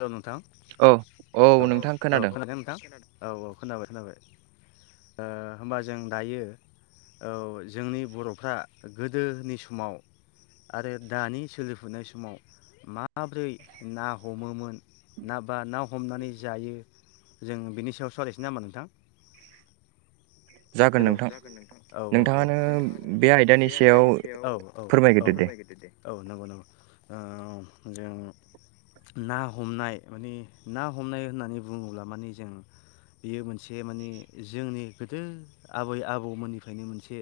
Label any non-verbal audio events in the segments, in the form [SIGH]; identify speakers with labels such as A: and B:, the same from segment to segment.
A: Hello नोंथां
B: औ
A: औ औ खोनादों नोंथां? औ औ खोनाबाय खोनाबाय। होमबा जों दायो औ जोंनि बरफ्रा गोदोनि समाव आरो दानि सोलिफुनाय समाव माबोरै ना हम हमोमोन ना बा ना हमनानै जायो जों बिनि सायाव सावरायसै। नामा होनबा नोंथां?
B: जागोन
A: हेलौ
B: नोंथां
A: जागोन नोंथां औ औ औ
B: नोंथाङानो
A: नोंथाङानो बे आयदानि सायाव औ औ औ फोरमायग्रोदो दे। औ नंगौ नंगौ। जों ना हमनाय माने ना हमनाय होननानै बुङोब्ला माने जों बेयो मोनसे मानि जोंनि गोदो आबै आबौमोननिफ्रायनो मोनसे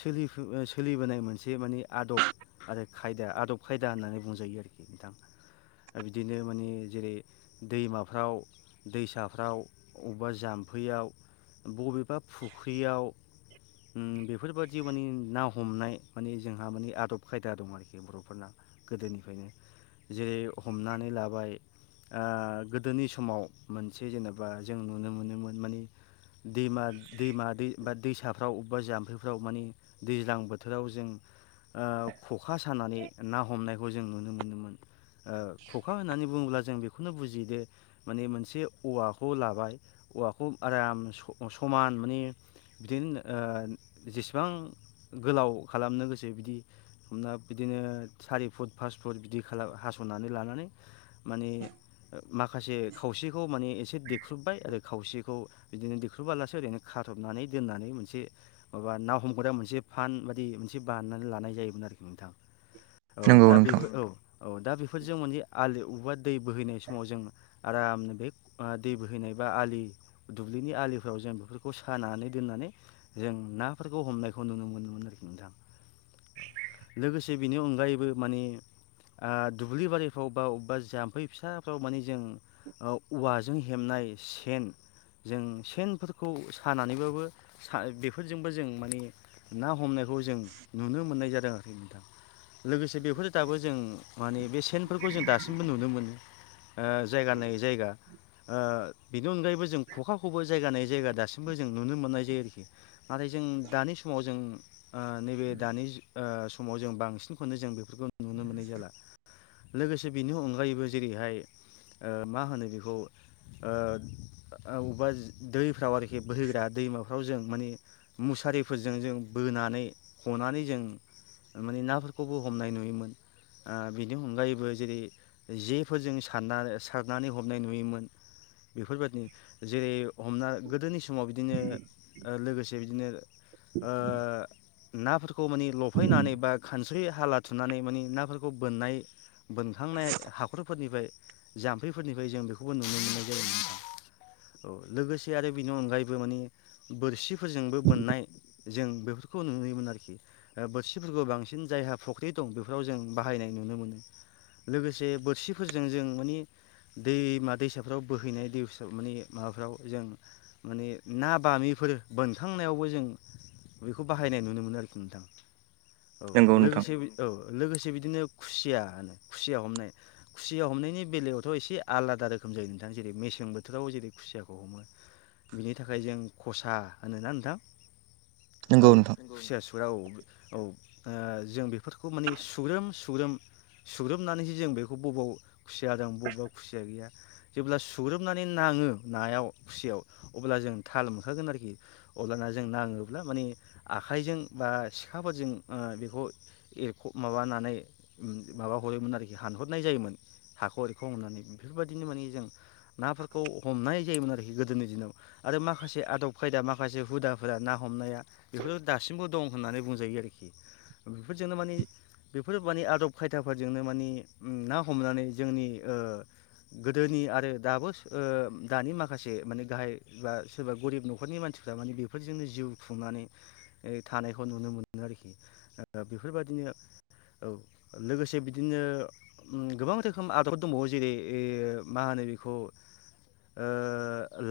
A: सोलिफु ओ सोलिबोनाय मोनसे माने आदब आरो खायदा आदब खायदा होननानै बुंजायो आरोखि नोंथां बिदिनो माने जेरै दैमाफ्राव दैसाफ्राव अबेबा जाम्फैयाव बबेबा फु ख्रियाव उम बेफोरबादि माने ना हमनाय माने जोंहा माने आदब खायदा दं आरोखि बर'फोरना गोदोनिफ्रायनो जे हमनानै लाबाय गोदोनि समाव मोनसे जेनेबा जों नुनो मोनोमोन मानि दैमा दैमा दै बा दैसाफ्राव बबबा जाम्फैफ्राव माने दैज्लां बोथोराव जों ओ ख'खा सानानै ना हमनायखौ जों नुनो मोनोमोन ओ ख'खा होननानै बुङोब्ला जों बेखौनो बुजियो दे माने मोनसे औवाखौ लाबाय औवाखौ आराम स-समान माने बिदिनो जेसेबां गोलाव खालामनो गोसो बिदि हमना बिदिनो सारि फुट फास फुट बिदि खालाम हासनानै लानानै माने ओ माखासे खावसेखौ माने एसे देख्रुबबाय आरो खावसेखौ बिदिनो देख्रुबालासो ओरैनो खाथबनानै दोननानै मोनसे माबा ना हमग्रा मोनसे फान बायदि मोनसे बानायनानै लानाय जायोमोन आरोखि नोंथां। औ
B: नंगौ
A: दा
B: नोंथां
A: बेफोर औ। औ दा बेफोरजों माने आलि बबेबा दै बोहैनाय समाव जों आरामनो बे दै बोहैनाय बा आलि दुब्लिनि आलिफोराव जों बे बे खौ सानानै दोननानै जों नाफोरखौ हमनायखौ नुनो मोनोमोन आरोखि नोंथां। लोगोसे बेनि अनगायैबो माने ओ दुब्लि बारिफ्राव बा अबेबा जाम्फै फिसाफ्राव माने जों औ औवाज जों हेबनाय सेन जों सेनफोरख खौ सानानैबाबो बेफोरजोंबो जों माने ना हमनायखौ जों नुनो मोननाय जादों आरोखि नोंथां। लोगोसे बेफोर दाबो जों मानि बे सेनफोरखौ जों दासिमबो नुनो मोनो। ओ जायगा नायै जायगा ओ बेनि अनगायैबो जों ख'खाखौबो जायगा लायै जायगा दासिमबो जों नुनो मोननाय जायो आरोखि। नाथाय जों ओ दानि समाव जों नैबे दानि ओ समाव जों बांसिनखौनो जों बेफोरखौ नुनो मोननाय जाला। लोगोसे बेनि अनगायैबो जेरैहाय मा होनो बेखौ ओ अबेबा दै बोहैग्रा दैमाफ फ्राव जों माने मुसारिफोरजों जों बोनानै हनानै जों माने नाफोरखौबो हमनाय नुयोमोन। ओ बेनि अनगायैबो जेरै जेफोरजों सानना-सारनानै हमनाय नुयोमोन बेफोरबायदि जेरै हमना गोदोनि सम समाव बिदिनो ओ लोगोसे बिदिनो ओ नाफोरखौ माने लफायनानै बा खानस्रि हाला थुनानै माने नाफोरखौ बोननाय बोनखांनाय हाखर फोरनिफ्राय जामफैफोरनिफ्राय जों बे नुनो मोननाय जायोमोन। औ लोगोसे आरो बिनि अनायै बो मानि बोरसि फोरजोंबो बोननाय जों बेफोरखौ नुनोमोन आरोखि। बोरसिफोरखौ बांसिन जायहा फुख्रि दं बेफोराव जों बाहायनाय नुनो मोनो। लोगोसे बोरसिफोरजों जों मानि दैमा दैसाफ्राव बोहैनाय दै माने माबाफ्राव जों माने ना बामिफोर बोनखांनायावबो जों बेखौ बाहायनाय नुनो मोनो आरोखि नोंथां। औ
B: नंगौ नोंथां
A: लोगोसे औ लोगोसे बिदिनो खुसिया होनो खुसिया हमनाय खुसिया हमनायनि बेलायावथ एसे आलादा रोखोम जायो नोंथां। जेरै मेसें बोथोराव जेरै खुसियाखौ हमो। बिनि थाखाय जों खसा होनोना नोंथां। औ
B: नंगौ नोंथां
A: खुसिया सुग्रा औ औ। ओ जों बेफोरखौ माने सुग्रोम सुग्रोम सुग्रोमनानैसो जों बेखौ बबाव खुसिया दं बबा खुसिया गैया जेब्ला सुग्रोमनानै नाङो नायाव खुसियाव अब्ला जों थाल मोनखागोन आरोखि अब्लाना जों नाङोब्ला माने आखाइजों बा सिखाफोरजों बेखौ एरख माबानानै माबा हरोमोन आरोखि हानहरनाय जायोमोन हाखौ एरख हरनानै बेफोरबायदिनो माने जों नाफोरखौ हमनाय जायोमोन आरोखि गोद गोदोनि दिनाव आरो माखासे आदब खायदा माखासे हुदाफोरा ना हमनाया बेफोर दासिमबो दं होननानै बुंजायो आरोखि बेफोरजोंनो मानि बेफोर माने आदब खायदाफोरजोंनो मानि ना हमनानै जोंनि गोदोनि आरो दाबो दानि माखासे से माने गाहाय बा सोरबा गरिब नखरनि मानसिफ्रा माने बेफोरजोंनो जिउ खुंनानै थानायखौ नुनो मोनो आरोखि बेफोरबादिनो औ लोगोसे बिदिनो गोबां रोखोम आदबफोर दंबावो जेरै मा होनो बेखौ ओ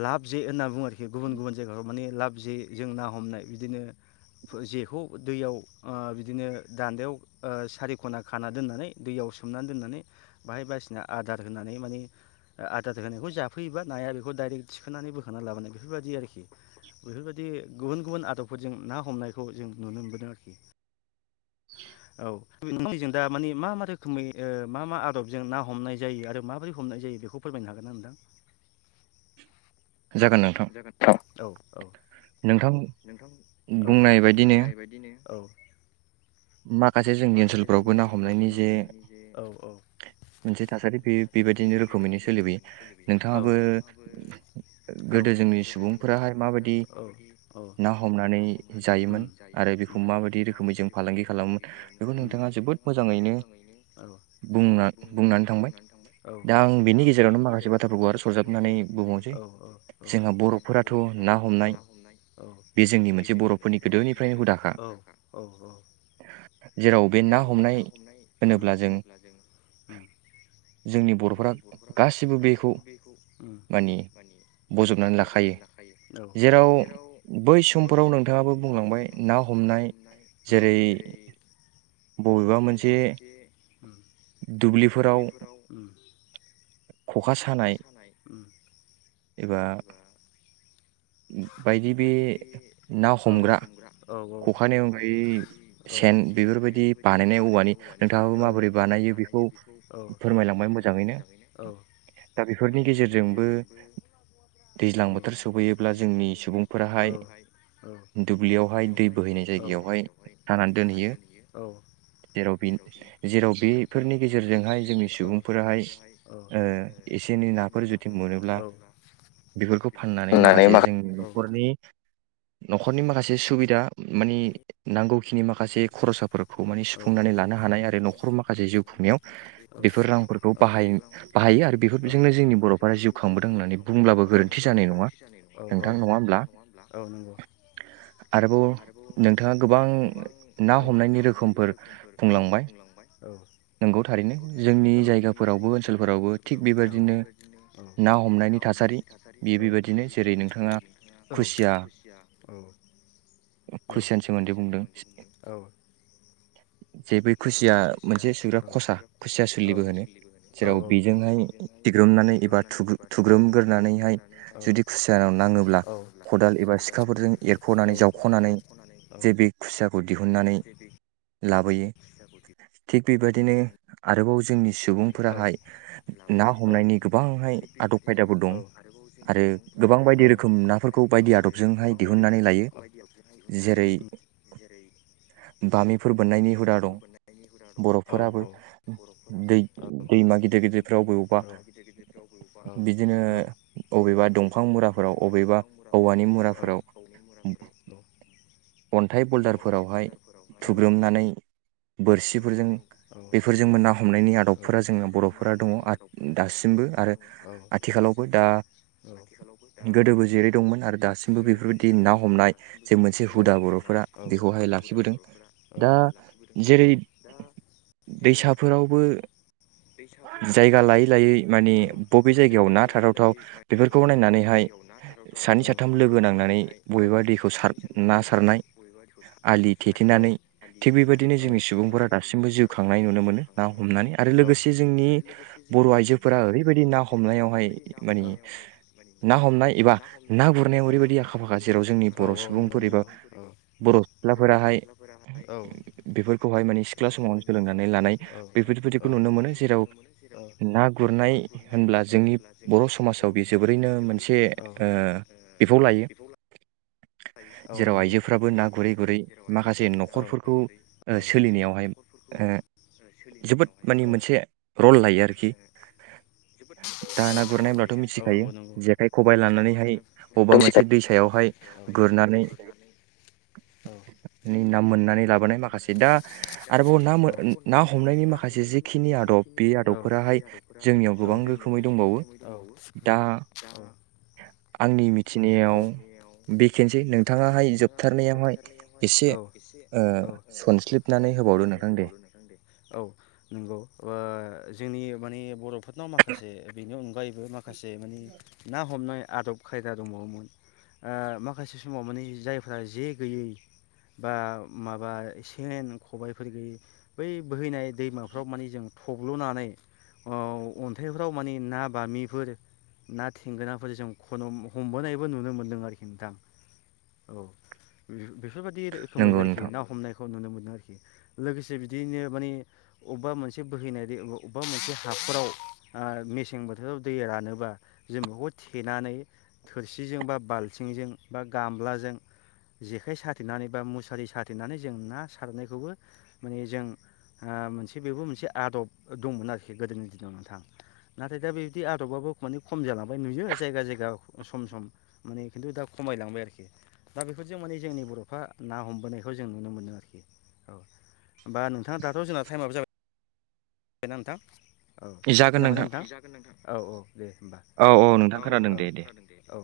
A: लाब जे होनना बु आर गुबुन गुबुन जायगायाव माने लाब जे जों ना हमनाय बिदिनो जेखौ दैयाव ओ बिदिनो दान्दायाव ओ सारि ख'ना खाना दोननानै दैयाव सोमनानै दोननानै बाहाय बायसिना आदार होनानै मानि आदार होनायखौ जाफैयोबा नाया बेखौ डाइरेक्ट थिखोनानै बोखोना लाबोनाय बेफोरबायदि आरोखि बेफोरबायदि गुबुन गुबुन आदबफोरजों ना हमनायखौ जों नुनो मोनबोदों आरोखि। औ नोंथांनिजों दा मानि मा मा रोखोमै ओ मा मा आदबजों ना हमनाय जायो आरो माबोरै हमनाय जायो बेखौ फोरमायनो हागोन ना नोंथां?
B: जागोन नोंथां
A: जागोन औ औ
B: नोंथां
A: नोंथां औ
B: बुंनाय बायदिनो
A: बुंनाय बायदिनो औ
B: माखासे जोंनि ओनसोलफ्रावबो ना हमनायनि जे मोनसे थासारि बे बेबायदिनो रोखोमैनो सोलिबोयो नोंथाङाबो
A: औ
B: गोदो जोंनि
A: गोदो जोंनि
B: सुबुंफोराहाय
A: सुबुंफोरा
B: माबायदि
A: औ औ
B: ना हमनानै
A: ना हमनानै
B: जायोमोन
A: जायोमोन आरो बेखौ
B: रोखोमै
A: माबायदि
B: जों
A: रोखा
B: फालांगि खालामो बेखौ नोंथाङा जोबोद मोजाङैनो बुंनानै थांबाय। दा आं बेनि गेजेरावनो माखासे बाथ्राफोरखौ आरो सरजाबनानै बुंबावनोसै।
A: औ औ औ जोंहा बर'फोराथ' ना हमनाय औ बे जोंनि मोनसे बर'फोरनि गोदोनिफ्रायनोखा औ औ जेराव बे ना हमनाय उम होनोब्ला जों उम जोंनि बर'फोरा गासिबो बेखौ
B: माने
A: मानि बजबनानै लाखायो औ जेराव बै समफोराव नोंथाङाबो बुंलांबाय ना हमनाय
B: जेरै
A: अ'जेरै बबेबा मोनसे दुब्लिफोराव खखा सानाय
B: एबा
A: बायदि बे औ ना हमग्रा औ औ खखानि ओंख्रि औ सेन बेफोरबायदि बानायनाय औवानि औ फोरखौ माबोरै बानायो बेखौ औ फोरमायलांबाय मोजाङैनो औ दा बेफोरनि गेजेरजों
B: दैज्लां बोथोर सफैयो।
A: दुुबैयोब्ला जोंनि औ सुबुंफोरहाय औ दुब्लियावहाय दै औ बोथान जायगायावहाय सानानै दोनहैयो। औ जेर जेराव बे जेराव बेफोरनि गेजेरजोंहाय औ सुबुंफोराहाय औ ओ एसे एनै नाफोर
B: बेफोरखौ फाननानै माखासे जे जोंनि न'खरनि न'खरनि माखासे सुबिदा माने नांगौखिनि माखासे खरसाफोर खौ माने सुफुंनानै लानो हानाय आरो न'खराव माखासे जिउ खांनायाव बेफोर रांफोरखौ
A: खरसफोर
B: बाहाय बाहायो आरो बेफोरजोंनो जोंनि बर'फोरा जिउ खांबोदों होननानै बुंब्लाबो गोरोन्थि जानाय नङा। नोंथां नङा होमब्ला आरोबाव नोंथाङा गोबां ना हमनायनि
A: हमनायनि रोखोमफोर औ बुंलांबाय औ नंगौ थारैनो औ जोंनि जायगाफोरावबो ओनसोलफोरावबो औ बेबायदिनो ना हमनायनि थासारि बेबायदि जेरै नोंथांआ औ खुसिया औ औ खुसियानि सोमोन्दै बुंदो औ।
B: जे बे खुसिया मोनसे सुग्रा खसा खुसिया सुलिबो होनो। जेराव बेजोंहाय दिग्रोमनानै एबा थुग्रोम थुग्रोम गोरनानैहाय जुदि खुसिया नाव नाङोब्ला खदाल एबा सिखाफोरजों एरख'नानै जावख'नानै जे बे खुसियाखौ दिहुननानै [UNINTELLIGIBLE] बेबायदिनो आरोबाव जोंनि सुबुंफोराहाय ना हमनायनि
A: आरोबाव
B: गोबांहाय आदब खायदाबो दं आरो गोबां
A: फोराहाय
B: बायदि
A: ओ
B: रोखोम
A: ना
B: नाफोरखौ
A: हनायनि
B: बायदि
A: आरो
B: आदबजोंहाय
A: गोबां बायदि रोखोम
B: दिहुननानै
A: ना
B: लायो
A: बायदि आहायनायलाय
B: जेरै
A: जेरै
B: बामिफोर बोननायनि हुदा दं
A: बामिफोर बोननायनि हुदा दं। औ
B: बर'फोराबो
A: औ
B: दै
A: बर'फोराबो।
B: दैमा गिदिर गिदिरफाव अबेबबा बिदिनो अबेबा दं फां मुराफोराव अबेबा हौवानि मुराफोराव अन्थाइ बल्दारफोरावहाय थुग्रोमनानै, बोरसिफोरजों
A: थुग्रोमनानै औ
B: बेफोरजोंबो ना
A: बोरसिफोरजों
B: हमनायनि
A: औ
B: आदबफोरा जोंना
A: बेफोरजों ना
B: बर'फोरा दङ
A: हमनायनि आदबफोरा जोंहा
B: दासिमबो
A: बर'फोरा
B: आरो
A: दङ औ
B: आथिखालावबो
A: दासिमबो
B: दा
A: औ ओ आथिखालावबो
B: गोदोबो जेरै दंमोन आरो दासिमबो बेफोरबायदि ना हमनाय, जे मोनसे हुदा बर'फोरा बेखौहाय लाखिबोदों, दा दैसाफोरावबो जायगा लायै लायै मानिे बबे जायगायाव ना थाथावथाव बेफोरखौ नायनानै
A: जायगायाव ना थाथावथाव बेफोरखौ नायनानैहाय
B: बबेबा दैखौ सार
A: सानै सानै
B: ना
A: लोगो नाङनानै
B: सारनाय
A: बबेबाखौ
B: आलि
A: ना साराय
B: थेथेनानै
A: आरो आलि
B: थिग
A: थेनानै
B: बेबायदिनो
A: औ
B: जोंनि सुबुंफोरा
A: थिगबायदिनो जोंनि
B: दासिमबो जिउ
A: सुबुंफोरा,
B: खांनाय
A: दासिमबो
B: नुनो
A: जिउ
B: मोनो ना
A: खांनाय नुनो मोनो
B: हमनानै आरो
A: औ
B: लोगोसे
A: हमनानै
B: जोंनि
A: आरो लोगोसे
B: बर'
A: जोंनि
B: आइजोफोरा ओरैबायदि
A: बर'
B: ना
A: आइजोफोरा
B: हमनायावहाय
A: ओरैबायदि ना औ
B: माने
A: हमनायावहाय माने
B: ना हमनाय एबा ना गुरनायाव ओरैबायदि आखा फाखा जेराव जोंनि बर' सुबुंफोर एबा बर' सिख्लाफोराहाय बेफोर खौहाय माने सिख्ला समावनो सोलोंनानै लानाय, बेफोरबायदिखौ नुनो मोनो, जेराव ना गुरनाय होनब्ला जोंनि बर' समाजाव बे जोबोरैनो मोन। से ओ बिफाव लायो।
A: थायो औ
B: जेराव
A: नंगौ
B: आइजोफ्राबो ना गुरै गुरै
A: जेराव
B: माखासे
A: आइजोफ्राबो औ ना गुरै
B: न'खरफोरखौ
A: गुरै
B: ओ
A: औ माखासे
B: सोलिनायावहाय
A: न'खरफोरखौ
B: ओ जोबोद
A: सोलिनायावहाय
B: माने
A: औ
B: मोनसे रल लायो आरोखि
A: ओ जोबोद [UNINTELLIGIBLE] रल लायो आरो औ नंगौ नंगौ।
B: खबाय लानानैहाय बबेबा मोनसे दैसायावहाय गुरनानै [UNINTELLIGIBLE] ना मोननानै लाबोनाय माखासे दा आरोबाव ना ना हमनायनि माखासे जिेखिनि आदब बे आदब।
A: बे आदबफोराहाय औ जोंनियाव गोबां
B: दंबावो
A: रोखोमै औ दंबावो
B: दा
A: दा। आंनि औ बेखिनियाव
B: बेखेनोसै
A: बेखसै
B: नोंथाङाहाय
A: नोंथाङाहाय
B: जोबथारनायावहाय
A: जोबथारनायावहाय,
B: एसे
A: औ एसे
B: ओ
A: औ
B: सनस्लिबनानै होबावदो
A: सनफलिबनानै
B: नोंथां दे
A: होबावदो नोंथां दे औ नंगौ ओ। जों माने बर' फो नाव माखासे बेनि उन आरो माखासे मानिे ना हमनाय आदब खायदा दंबावोमोन माखासे समाव मानिे जायफ्रा जे गैयै बा माबा सेन खबायफोर गैयै बै बोहैनाय दैमाफ्राव मानिे जों थब थब्ल'नानै अन्थाइफ्राव मानिे ना बामिफोर ना थेंगोनाफोर जों खन हमबोनायबो नुनो मोन्दों आरोखि नोंथां औ। बेफोरबायदि रोखोमै
B: नंगौ
A: आरोखि
B: नोंथां
A: ना हमनाय। खौ नुनो मोनदों आरोखि लोगोसे बिदिनो मानिे अबेबा मोनसे बोहैनाय। अबेबा मोनसे हााखफोराव मेसें बोथोराव, दै रानोबा, जों बेखौ थेनानै थोरसिजों बा बाल्थिंजों बा गामल्बाजों जेखाइ साथेनानै बा मुसारि साथेनानै जों ना सारनायखौबो माने जों मोनसे बेबो मोनसे आदब दंमोन आरोखि गोदोनि दिनाव नोंथां नाथाय दा बेबदि आदबाबो माने खम जालांबाय नुयो जायगा जायगा सम सम माने खिन्थु दा खमायलांबाय आरोखि दा बेफोरजों माने जोंनि बर'फ्रा ना हमबोनायखौ जों नुनो मोनो आरोखि औ होमबा नोंथाङा दाथ' जोंना टाइमाबो जाबाय। बायना नोंथां औ
B: जागोन
A: खोनाबाय ना
B: नोंथां
A: नोंथां औ औ। दे होमबा औ औ खोनादों दे औ